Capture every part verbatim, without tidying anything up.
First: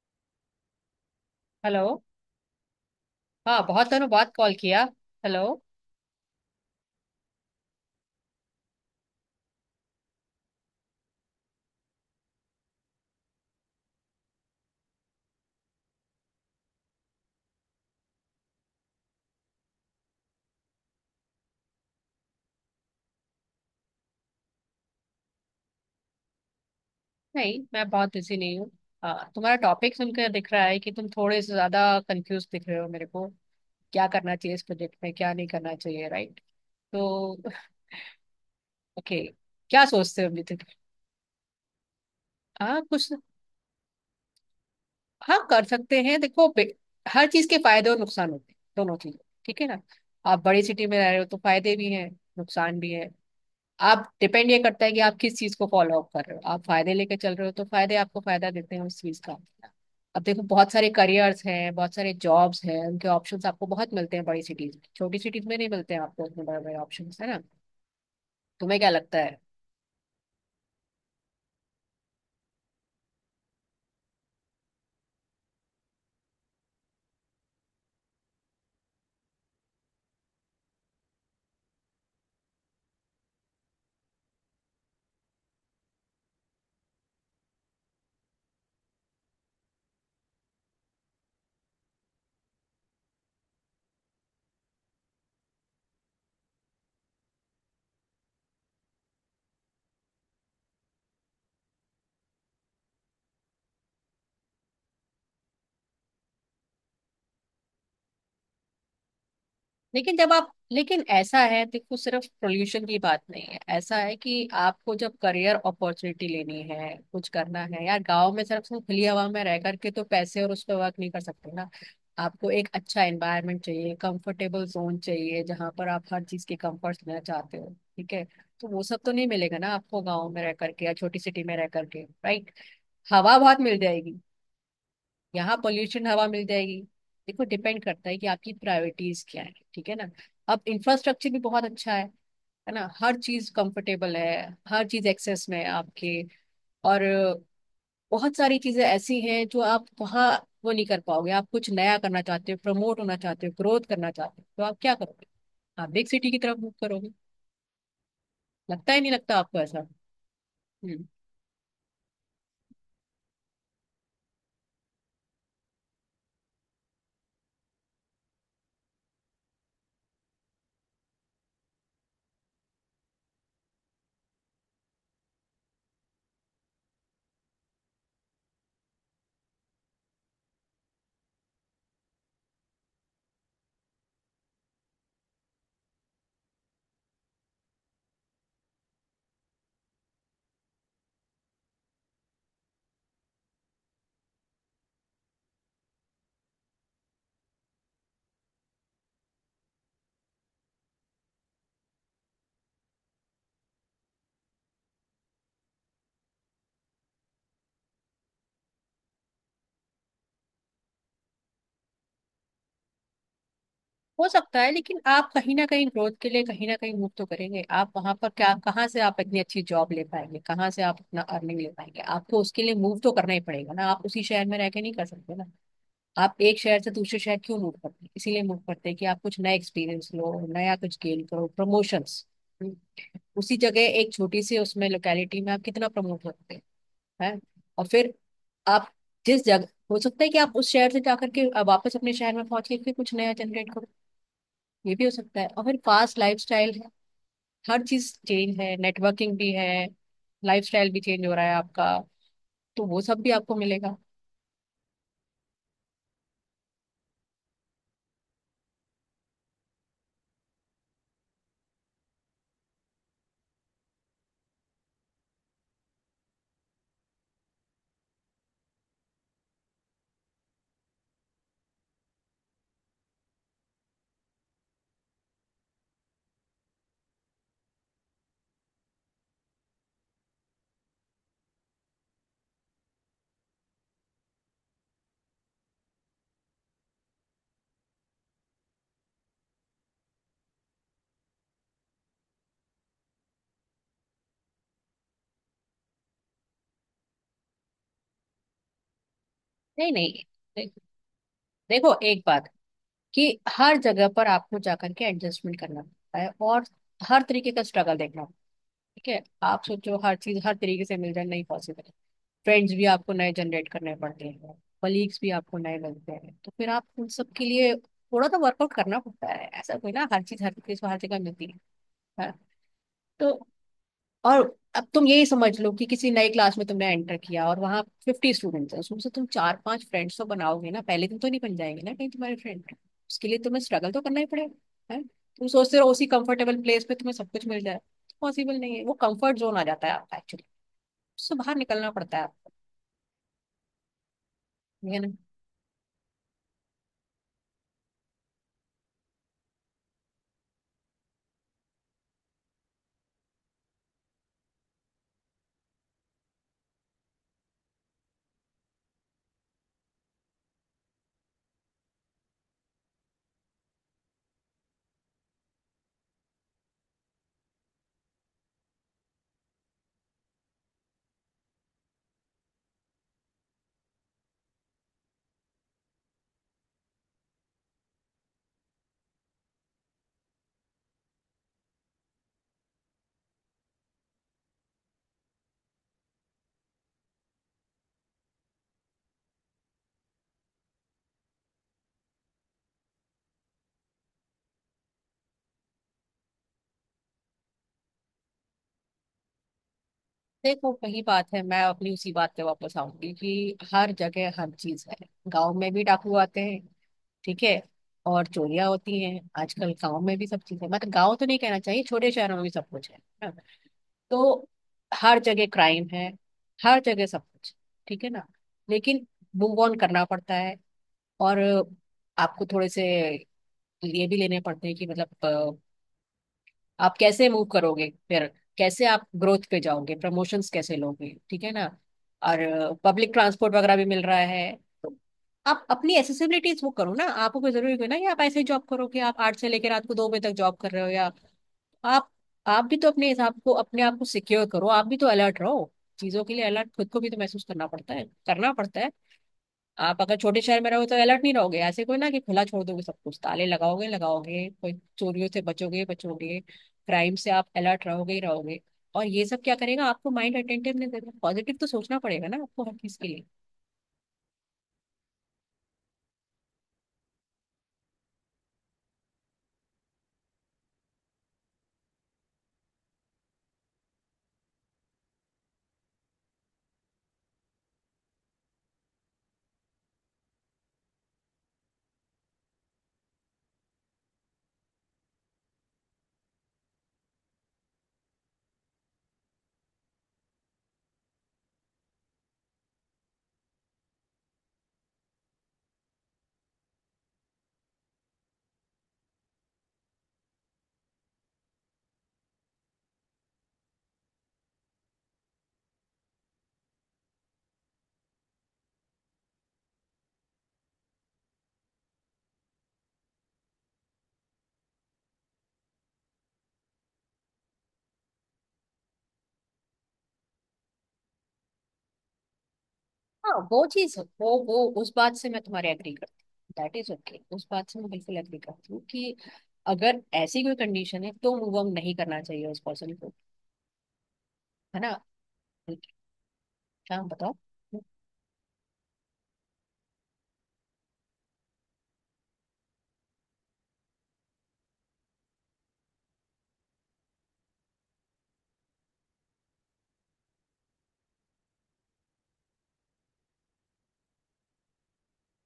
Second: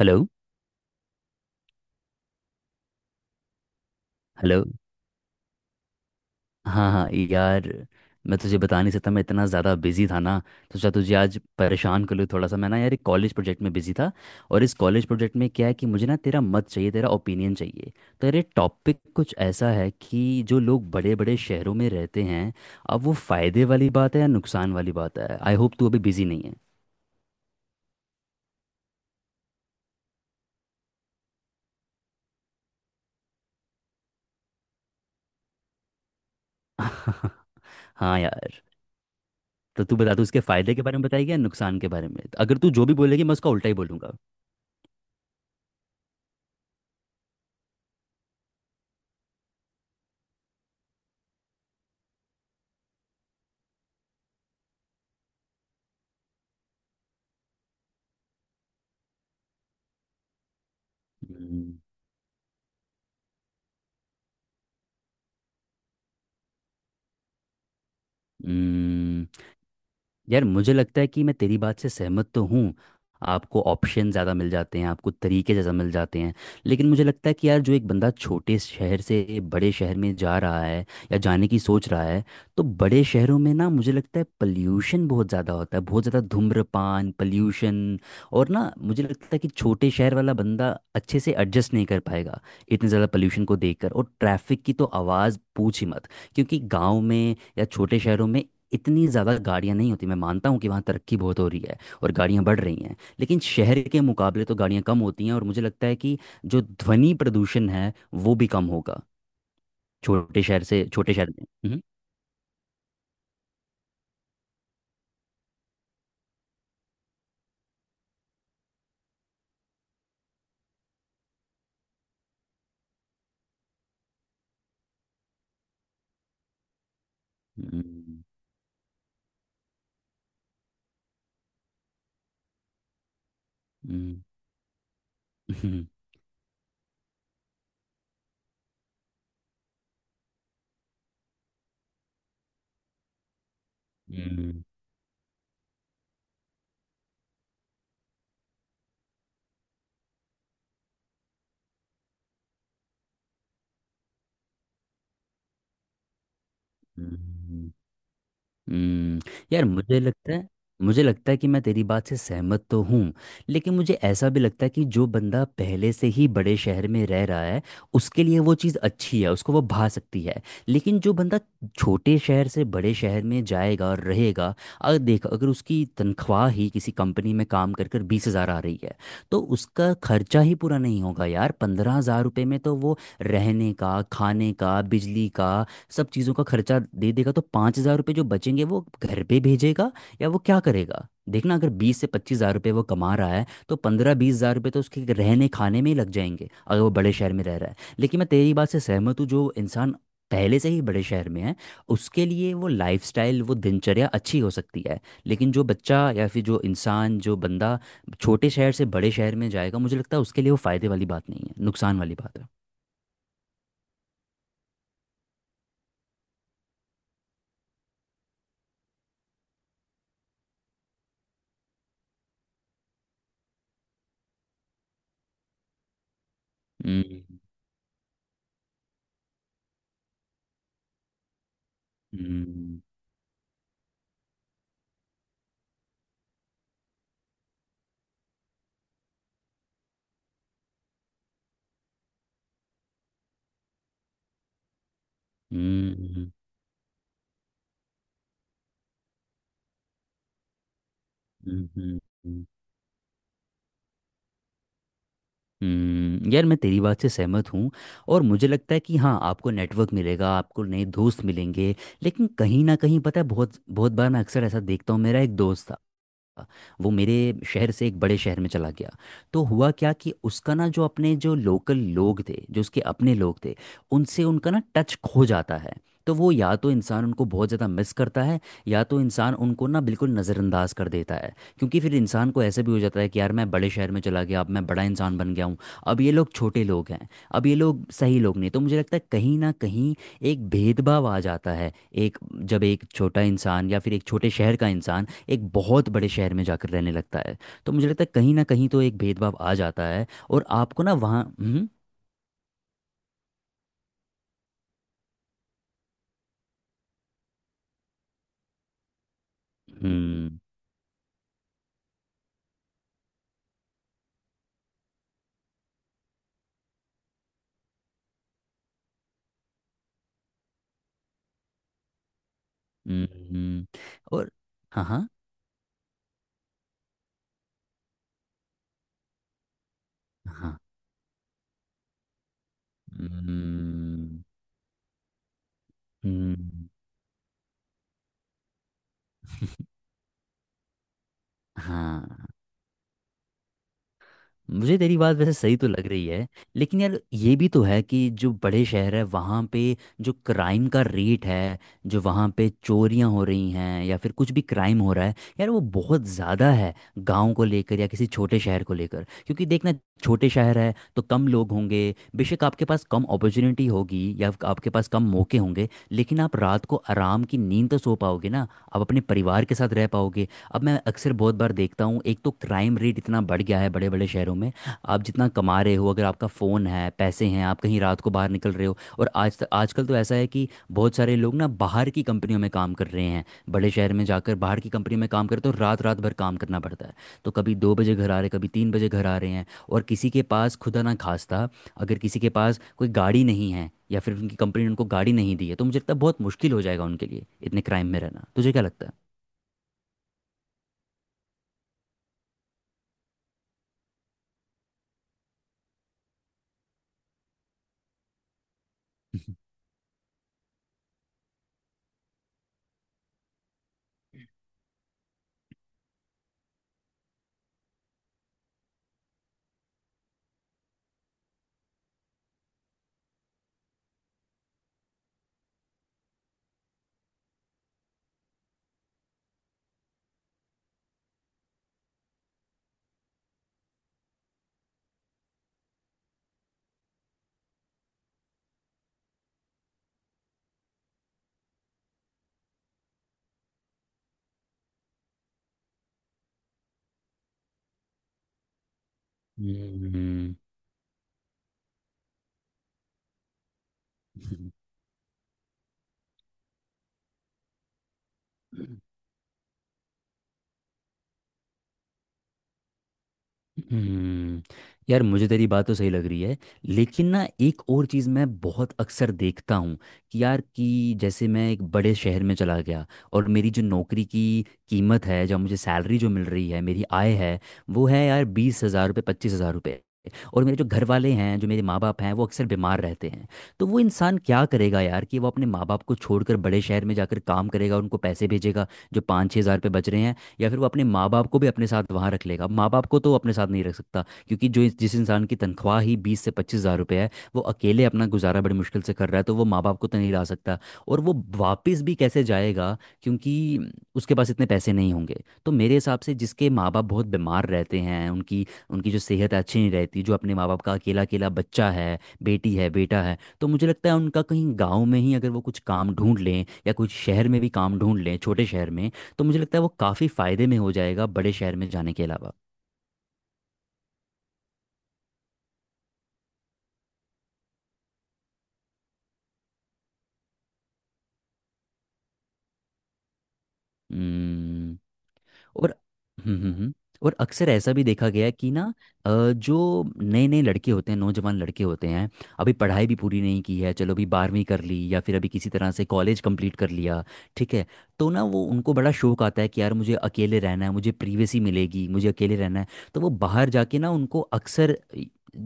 Hello. Hello. हाँ, बहुत दिनों बाद कॉल हेलो। किया। हेलो। हाँ हाँ यार, मैं तुझे बता नहीं सकता मैं इतना ज़्यादा बिजी था ना। तो सोचा तुझे आज परेशान कर लूँ थोड़ा सा। मैं ना यार एक कॉलेज प्रोजेक्ट में बिजी था। और इस कॉलेज प्रोजेक्ट में क्या है कि मुझे ना तेरा मत चाहिए, तेरा ओपिनियन चाहिए। तो यार ये टॉपिक कुछ ऐसा है कि जो लोग बड़े बड़े शहरों में रहते हैं, अब वो फ़ायदे वाली बात है या नुकसान वाली बात है। आई होप तू अभी बिजी नहीं है। नहीं, मैं बहुत बिजी नहीं हूँ। हाँ, तुम्हारा टॉपिक सुनकर दिख रहा है कि तुम थोड़े से ज्यादा कंफ्यूज दिख रहे हो मेरे को, क्या करना चाहिए इस प्रोजेक्ट में क्या नहीं करना चाहिए, राइट? तो हाँ यार। ओके, क्या तो तू बता, सोचते तू हो इसके अभी तक? फ़ायदे के बारे में बताएगी या नुकसान के बारे में। अगर तू हाँ जो भी कुछ। बोलेगी मैं उसका उल्टा ही बोलूँगा। हाँ, कर सकते हैं। देखो, बे- हर चीज के फायदे और नुकसान होते हैं, दोनों चीज। ठीक है ना। आप बड़ी सिटी में रह रहे हो तो फायदे भी हैं, नुकसान भी है। आप डिपेंड, ये करता है कि आप किस चीज को फॉलो अप कर रहे हो। आप फायदे लेके चल रहे हो तो फायदे आपको फायदा देते हैं उस चीज का। अब देखो, बहुत सारे करियर्स हैं, बहुत सारे जॉब्स हैं, उनके ऑप्शंस आपको बहुत मिलते हैं बड़ी सिटीज में, छोटी सिटीज में नहीं मिलते हैं आपको उतने बड़े बड़े ऑप्शंस, है ना। तुम्हें क्या लगता हम्म। है? यार मुझे लगता है कि मैं तेरी बात से सहमत तो हूँ। आपको ऑप्शन ज़्यादा मिल जाते हैं, आपको तरीके ज़्यादा मिल जाते हैं। लेकिन मुझे लगता है कि यार जो एक बंदा छोटे शहर से बड़े शहर में जा रहा है या जाने की सोच रहा है, तो बड़े शहरों में ना मुझे लगता है पल्यूशन बहुत ज़्यादा होता है, बहुत ज़्यादा धूम्रपान पल्यूशन। और ना मुझे लगता है कि छोटे शहर वाला बंदा अच्छे से एडजस्ट नहीं कर पाएगा इतने ज़्यादा पल्यूशन को देखकर। और ट्रैफिक की तो आवाज़ पूछ ही मत। क्योंकि गाँव में या छोटे शहरों में इतनी ज़्यादा गाड़ियाँ नहीं होती। मैं मानता हूँ कि वहाँ तरक्की बहुत हो रही है और गाड़ियाँ बढ़ रही हैं, लेकिन शहर के मुकाबले तो गाड़ियाँ कम होती हैं। और मुझे लगता है कि जो ध्वनि प्रदूषण है वो भी कम होगा। लेकिन जब छोटे आप, शहर से लेकिन छोटे शहर ऐसा में। है हम्म। देखो, सिर्फ पोल्यूशन की बात नहीं है। ऐसा है कि आपको जब करियर अपॉर्चुनिटी लेनी है, कुछ करना है, यार गांव में सिर्फ तुम खुली हवा में रह करके तो पैसे और उस पर वर्क नहीं कर सकते ना। आपको एक अच्छा एनवायरनमेंट चाहिए, कंफर्टेबल जोन चाहिए जहां पर आप हर चीज के कंफर्ट लेना चाहते हो, ठीक हम्म। है। तो वो सब तो नहीं मिलेगा ना आपको गांव में रह करके या छोटी सिटी में रह करके, राइट। हवा बहुत मिल जाएगी। हम्म। यहाँ हम्म। पोल्यूशन हवा मिल जाएगी। देखो, डिपेंड करता है कि आपकी प्रायोरिटीज क्या है, ठीक है ना। अब इंफ्रास्ट्रक्चर भी बहुत अच्छा है है ना, हर चीज कंफर्टेबल है। हम्म। हर चीज एक्सेस में है आपके। और बहुत सारी चीजें ऐसी हैं जो आप वहाँ वो नहीं कर पाओगे। आप कुछ नया करना चाहते हो, प्रमोट होना चाहते हो, ग्रोथ करना चाहते हो, तो आप क्या करोगे? आप बिग सिटी की तरफ मूव करोगे। हम्म। हम्म। लगता ही नहीं, हम्म। लगता आपको यार ऐसा? मुझे लगता है, मुझे हम्म। लगता है कि मैं तेरी बात से सहमत तो हूँ। लेकिन मुझे ऐसा भी लगता है कि जो बंदा पहले से ही बड़े शहर में रह रहा है उसके लिए वो चीज़ अच्छी है, उसको वो भा सकती है। लेकिन जो बंदा छोटे शहर से बड़े शहर में जाएगा और रहेगा, अगर देख अगर उसकी तनख्वाह ही किसी कंपनी में काम कर कर बीस हज़ार आ रही है, तो उसका खर्चा ही पूरा नहीं होगा यार। पंद्रह हज़ार रुपये में तो वो रहने का, खाने का, बिजली का, सब चीज़ों का खर्चा दे देगा। तो पाँच हज़ार रुपये जो बचेंगे वो घर पे भेजेगा या वो क्या करेगा? देखना, अगर बीस से पच्चीस हज़ार रुपये वो कमा रहा है तो पंद्रह बीस हज़ार रुपये तो उसके रहने खाने में ही लग जाएंगे, अगर वो बड़े शहर में रह रहा है। लेकिन मैं तेरी बात से सहमत हूँ, जो इंसान पहले से ही बड़े शहर में है उसके लिए वो लाइफस्टाइल, वो दिनचर्या अच्छी हो सकती है। लेकिन जो बच्चा या फिर जो इंसान, जो बंदा छोटे शहर से बड़े शहर में जाएगा, मुझे लगता है उसके लिए वो फायदे वाली बात नहीं है, नुकसान वाली बात है। हो सकता है, लेकिन आप कहीं ना कहीं ग्रोथ के लिए कहीं ना कहीं मूव तो करेंगे आप। वहां पर क्या, कहाँ से आप इतनी अच्छी जॉब ले पाएंगे, कहाँ से आप अपना अर्निंग ले पाएंगे? आपको उसके लिए मूव तो करना ही पड़ेगा ना, आप उसी शहर में रह के नहीं कर सकते ना। आप एक शहर से दूसरे शहर हम्म। क्यों मूव करते हैं? इसीलिए मूव करते हैं कि आप कुछ नया एक्सपीरियंस लो, नया कुछ गेन करो, प्रमोशंस। हम्म। उसी जगह एक छोटी सी उसमें लोकेलिटी में आप कितना प्रमोट सकते हैं? हैं? और फिर आप जिस जगह, हो सकता है कि आप उस शहर से जाकर के वापस अपने शहर में पहुंच के फिर कुछ नया जनरेट करो। ये भी हो सकता है। और फिर फास्ट हम्म। लाइफस्टाइल है, हर चीज चेंज है, नेटवर्किंग भी है, लाइफस्टाइल भी चेंज हो रहा है हम्म। हम्म। आपका। हम्म। तो वो सब भी आपको मिलेगा। हम्म। यार मैं तेरी बात से सहमत हूँ। और मुझे लगता है कि हाँ आपको नेटवर्क मिलेगा, आपको नए दोस्त मिलेंगे। लेकिन कहीं ना कहीं, पता है, बहुत बहुत बार मैं अक्सर ऐसा देखता हूँ, मेरा एक दोस्त था, वो मेरे शहर से एक बड़े शहर में चला गया। तो हुआ क्या कि उसका ना जो अपने जो लोकल लोग थे, जो उसके अपने लोग थे, उनसे उनका ना टच खो जाता है। तो वो या तो इंसान उनको बहुत ज़्यादा मिस करता है या तो इंसान उनको ना बिल्कुल नज़रअंदाज कर देता है। क्योंकि फिर इंसान को ऐसे भी हो जाता है कि यार मैं बड़े शहर में चला गया, अब मैं बड़ा इंसान बन गया हूँ, अब ये लोग छोटे लोग हैं, अब ये लोग सही लोग नहीं। तो मुझे लगता है कहीं ना कहीं एक भेदभाव आ जाता है। एक, जब एक छोटा इंसान या फिर एक छोटे शहर का इंसान एक बहुत बड़े शहर में जाकर रहने लगता है, तो मुझे लगता है कहीं ना कहीं तो एक भेदभाव आ जाता नहीं है। नहीं। और दे, आपको ना वहाँ हम्म। देखो एक बात, कि हर जगह पर आपको जाकर के एडजस्टमेंट करना पड़ता है और हर तरीके का स्ट्रगल देखना पड़ता है, ठीक है। आप सोचो हर हम्म। चीज हर तरीके से मिल जाए, नहीं पॉसिबल है। फ्रेंड्स भी आपको नए जनरेट करने पड़ते हैं, कलीग्स भी आपको नए मिलते हैं, तो फिर आप उन सब के लिए थोड़ा तो वर्कआउट करना पड़ता है, ऐसा कोई ना हर चीज हर तरीके से हर जगह मिलती है। हाँ। तो हम्म। और और हाँ अब तुम हाँ यही समझ लो कि किसी नई क्लास में तुमने एंटर किया और वहां फिफ्टी स्टूडेंट्स हैं, उसमें से तुम चार पांच फ्रेंड्स तो हाँ। बनाओगे ना, पहले दिन तो नहीं बन जाएंगे ना कहीं तुम्हारे फ्रेंड। उसके लिए तुम्हें स्ट्रगल तो करना हम्म। ही पड़ेगा, है तुम सोचते हो उसी कंफर्टेबल हम्म। प्लेस पे तुम्हें सब कुछ मिल जाए, पॉसिबल नहीं है। वो कंफर्ट जोन आ जाता है आपका, एक्चुअली उससे बाहर निकलना पड़ता है हाँ, आपको, मुझे ठीक तेरी है ना। बात वैसे सही तो लग रही है। लेकिन यार ये भी तो है कि जो बड़े शहर है वहाँ पे जो क्राइम का रेट है, जो वहाँ पे चोरियाँ हो रही हैं या फिर कुछ भी क्राइम हो रहा है यार, वो बहुत ज़्यादा है गांव को लेकर या किसी छोटे शहर को लेकर। क्योंकि देखना, छोटे शहर है तो कम लोग होंगे, बेशक आपके पास कम अपॉर्चुनिटी होगी या फिर आपके पास कम मौके होंगे, लेकिन आप रात को आराम की नींद तो सो पाओगे ना। आप अपने परिवार के साथ रह पाओगे। अब मैं अक्सर बहुत बार देखता हूँ, एक तो क्राइम रेट इतना बढ़ गया है बड़े बड़े शहरों में। आप जितना कमा रहे हो, अगर आपका फ़ोन है, पैसे हैं, आप कहीं रात को बाहर निकल रहे हो, और आज तक आजकल तो ऐसा है कि बहुत सारे लोग ना बाहर की कंपनियों में काम कर रहे हैं। बड़े शहर में जाकर बाहर की कंपनी में काम करते हो, रात रात भर काम करना पड़ता है। तो कभी दो बजे घर आ रहे, कभी तीन बजे घर आ रहे हैं, और किसी के पास खुदा ना खास्ता, अगर किसी के पास कोई गाड़ी नहीं है या फिर उनकी कंपनी ने उनको गाड़ी नहीं दी है, तो मुझे लगता है बहुत मुश्किल हो जाएगा उनके लिए इतने क्राइम में रहना। तुझे क्या लगता है? देखो, वही बात है, मैं अपनी उसी बात पे वापस आऊंगी कि हर जगह हर चीज है, गांव में भी डाकू आते हैं, ठीक है, और चोरियां होती हैं आजकल गांव में भी, सब चीजें, मतलब गांव तो नहीं कहना चाहिए, छोटे शहरों में भी सब कुछ है है ना? तो हर जगह क्राइम है, हर जगह सब कुछ, ठीक है ना। लेकिन मूव ऑन करना पड़ता है। और आपको थोड़े से ये भी लेने पड़ते हैं कि मतलब अ, आप कैसे मूव करोगे फिर, कैसे आप ग्रोथ पे जाओगे, प्रमोशंस कैसे लोगे, ठीक है ना। और पब्लिक ट्रांसपोर्ट वगैरह भी मिल रहा है, तो आप अपनी एसेसिबिलिटीज वो करो ना। आपको कोई जरूरी नहीं ना कि आप ऐसे ही जॉब करो कि आप आठ से लेकर रात को दो बजे तक जॉब कर रहे हो, या आप आप भी तो अपने हिसाब को अपने आप को सिक्योर करो, आप भी तो अलर्ट रहो चीजों के लिए। अलर्ट खुद को भी तो महसूस करना पड़ता है, करना पड़ता है। आप अगर हम्म। छोटे शहर में रहो तो अलर्ट नहीं रहोगे ऐसे, कोई ना कि खुला छोड़ दोगे सब कुछ, ताले लगाओगे लगाओगे कोई, चोरियों से बचोगे बचोगे, क्राइम से आप अलर्ट रहोगे ही रहोगे। और ये सब क्या करेगा, आपको माइंड अटेंटिवनेस देगा, पॉजिटिव तो सोचना पड़ेगा ना आपको हर चीज के लिए। हम्म। यार मुझे तेरी बात तो सही लग रही है, लेकिन ना एक और चीज़ मैं बहुत अक्सर देखता हूँ कि यार, कि जैसे मैं एक बड़े शहर में चला गया और मेरी जो नौकरी की कीमत है, जो मुझे सैलरी जो मिल रही है, मेरी आय है, वो है यार बीस हज़ार रुपये, पच्चीस हज़ार रुपये। और मेरे जो घर वाले हैं, जो मेरे माँ बाप हैं, वो अक्सर बीमार रहते हैं। तो वो इंसान क्या करेगा यार, कि वो अपने माँ बाप को छोड़कर बड़े शहर में जाकर काम करेगा, उनको पैसे भेजेगा जो पाँच छः हज़ार रुपये बच रहे हैं, या फिर वो अपने माँ बाप को भी अपने साथ वहाँ रख लेगा। माँ बाप को तो वो अपने साथ नहीं रख सकता क्योंकि जो इस- जिस इंसान की तनख्वाह ही बीस से पच्चीस हज़ार रुपये है, वो अकेले अपना गुजारा बड़ी मुश्किल से कर रहा है, तो वो माँ बाप को तो नहीं ला सकता। और वो वापस भी कैसे जाएगा, क्योंकि उसके पास इतने पैसे नहीं होंगे। तो मेरे हिसाब से, जिसके माँ बाप बहुत बीमार रहते हैं, उनकी उनकी जो सेहत है, अच्छी नहीं रहती, जो अपने माँ बाप का अकेला अकेला बच्चा है, बेटी है, बेटा है, तो मुझे लगता है उनका कहीं गाँव में ही अगर वो कुछ काम ढूंढ लें या कुछ शहर में भी काम ढूंढ लें, छोटे शहर में, तो मुझे लगता है वो काफ़ी फ़ायदे में हो जाएगा बड़े शहर में जाने के अलावा। हाँ वो चीज, वो वो उस बात से मैं तुम्हारे एग्री करती हूँ, दैट इज ओके। उस बात से मैं बिल्कुल एग्री करती हूँ कि अगर ऐसी कोई कंडीशन है तो मूव ऑन नहीं करना चाहिए उस पर्सन को, हम्म। है ना। और हम्म। हम्म। हम्म। क्या और बताओ। अक्सर ऐसा भी देखा गया है कि ना अ, जो नए नए लड़के होते हैं, नौजवान लड़के होते हैं, अभी पढ़ाई भी पूरी नहीं की है, चलो अभी बारहवीं कर ली या फिर अभी किसी तरह से कॉलेज कंप्लीट कर लिया, ठीक है, तो ना वो, उनको बड़ा शौक आता है कि यार मुझे अकेले रहना है, मुझे प्रिवेसी मिलेगी, मुझे अकेले रहना है। तो वो बाहर जाके ना उनको अक्सर,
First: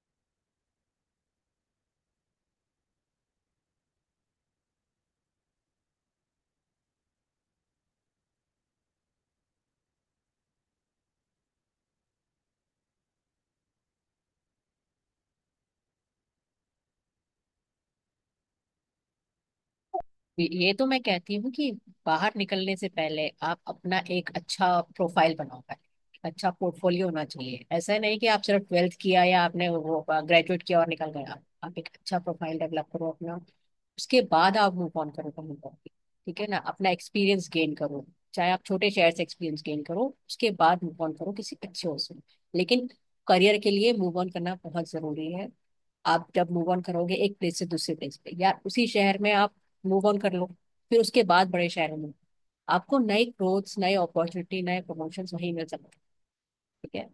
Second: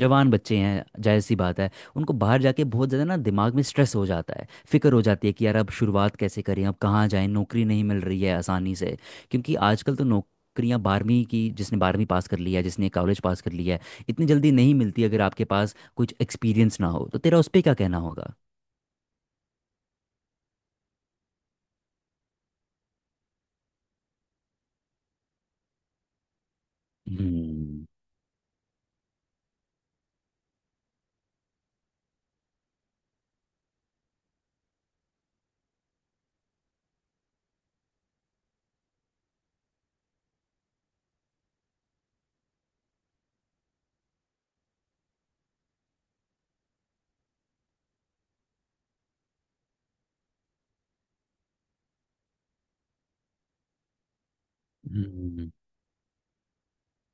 जवान बच्चे हैं, जाहिर सी बात है, उनको बाहर जाके बहुत ज़्यादा ना दिमाग में स्ट्रेस हो जाता है, फिक्र हो जाती है कि यार अब शुरुआत कैसे करें, अब कहाँ जाएं, नौकरी नहीं मिल रही है आसानी से। क्योंकि आजकल तो नौकरियां, बारहवीं की, जिसने बारहवीं पास कर लिया है, जिसने कॉलेज पास कर लिया है, इतनी जल्दी नहीं मिलती अगर आपके पास कुछ एक्सपीरियंस ना हो। तो तेरा उस पर क्या कहना होगा? ये तो मैं कहती हूँ कि बाहर निकलने से पहले आप अपना एक अच्छा प्रोफाइल बनाओ, पहले अच्छा पोर्टफोलियो होना चाहिए। हम्म। ऐसा नहीं कि आप सिर्फ ट्वेल्थ किया या आपने वो ग्रेजुएट किया और निकल गया। आप एक अच्छा प्रोफाइल डेवलप करो अपना, उसके बाद आप मूव ऑन करो कहीं पर भी, ठीक है ना। अपना एक्सपीरियंस गेन करो, चाहे आप छोटे शहर से एक्सपीरियंस गेन करो, उसके बाद मूव ऑन करो किसी अच्छे हॉस्टल में। लेकिन करियर के लिए मूव ऑन करना बहुत जरूरी है। आप जब मूव ऑन करोगे एक प्लेस से दूसरे प्लेस पे या उसी शहर में आप मूव ऑन कर लो, फिर उसके बाद बड़े शहरों में आपको नए ग्रोथ्स, नए अपॉर्चुनिटी, नए प्रमोशन हम्म। वहीं मिल सकते हैं, ठीक है।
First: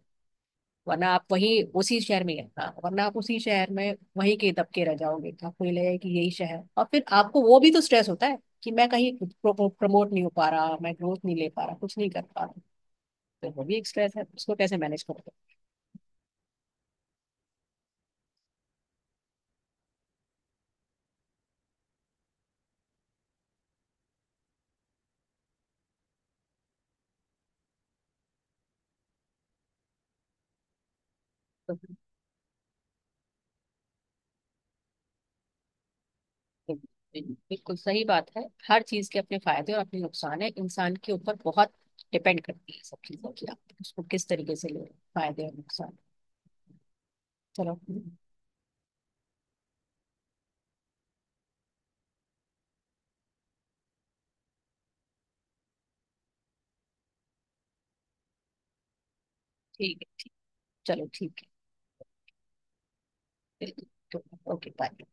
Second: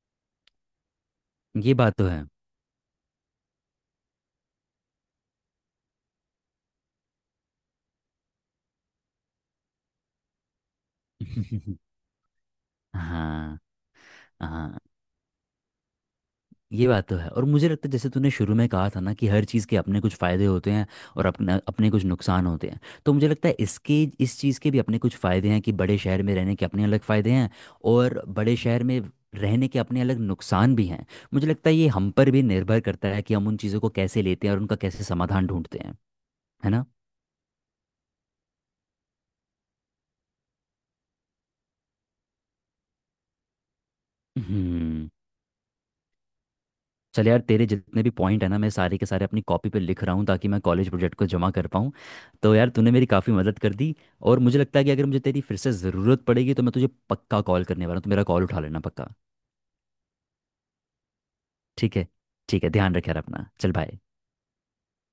वरना आप वही ये बात उसी तो है। शहर में ही रहना, वरना आप उसी शहर में वहीं के दबके रह जाओगे तो आपको ये लगेगा कि यही शहर है। और फिर आपको वो भी तो स्ट्रेस होता है कि मैं कहीं प्रमोट नहीं हो पा रहा, मैं ग्रोथ नहीं ले पा रहा, कुछ नहीं कर पा रहा। तो हाँ। वो भी एक स्ट्रेस है, उसको कैसे हाँ, मैनेज करोगे। ये बात तो है। और मुझे लगता है जैसे तूने शुरू में कहा था ना, कि हर चीज़ के अपने कुछ फ़ायदे होते हैं और अपने अपने कुछ नुकसान होते हैं। तो मुझे लगता है इसके, इस चीज़ के भी अपने कुछ फ़ायदे हैं, कि बड़े शहर में रहने के अपने अलग फ़ायदे हैं और बड़े शहर में रहने के अपने अलग नुकसान भी हैं। मुझे लगता है ये हम पर भी निर्भर करता है कि हम उन चीज़ों को कैसे लेते हैं और उनका कैसे समाधान ढूंढते हैं। है ना। बिल्कुल सही बात है। हर चीज के अपने फायदे और अपने नुकसान है, इंसान के ऊपर बहुत डिपेंड करती है सब चीजों की, आप उसको किस तरीके से ले रहे हो, हम्म। फायदे और नुकसान। चल यार, तेरे चलो जितने भी पॉइंट है ना मैं सारे के सारे अपनी कॉपी पे लिख रहा हूँ ताकि मैं कॉलेज प्रोजेक्ट को जमा कर पाऊँ। तो यार तूने मेरी काफ़ी मदद कर दी। और मुझे लगता है कि अगर मुझे तेरी फिर से ज़रूरत पड़ेगी तो मैं तुझे पक्का कॉल करने वाला हूँ, तो मेरा कॉल उठा लेना पक्का। ठीक है। चलो ठीक है। ठीक है। ठीक है, ध्यान रखे यार अपना, चल बाय। बिल्कुल ओके, बाय।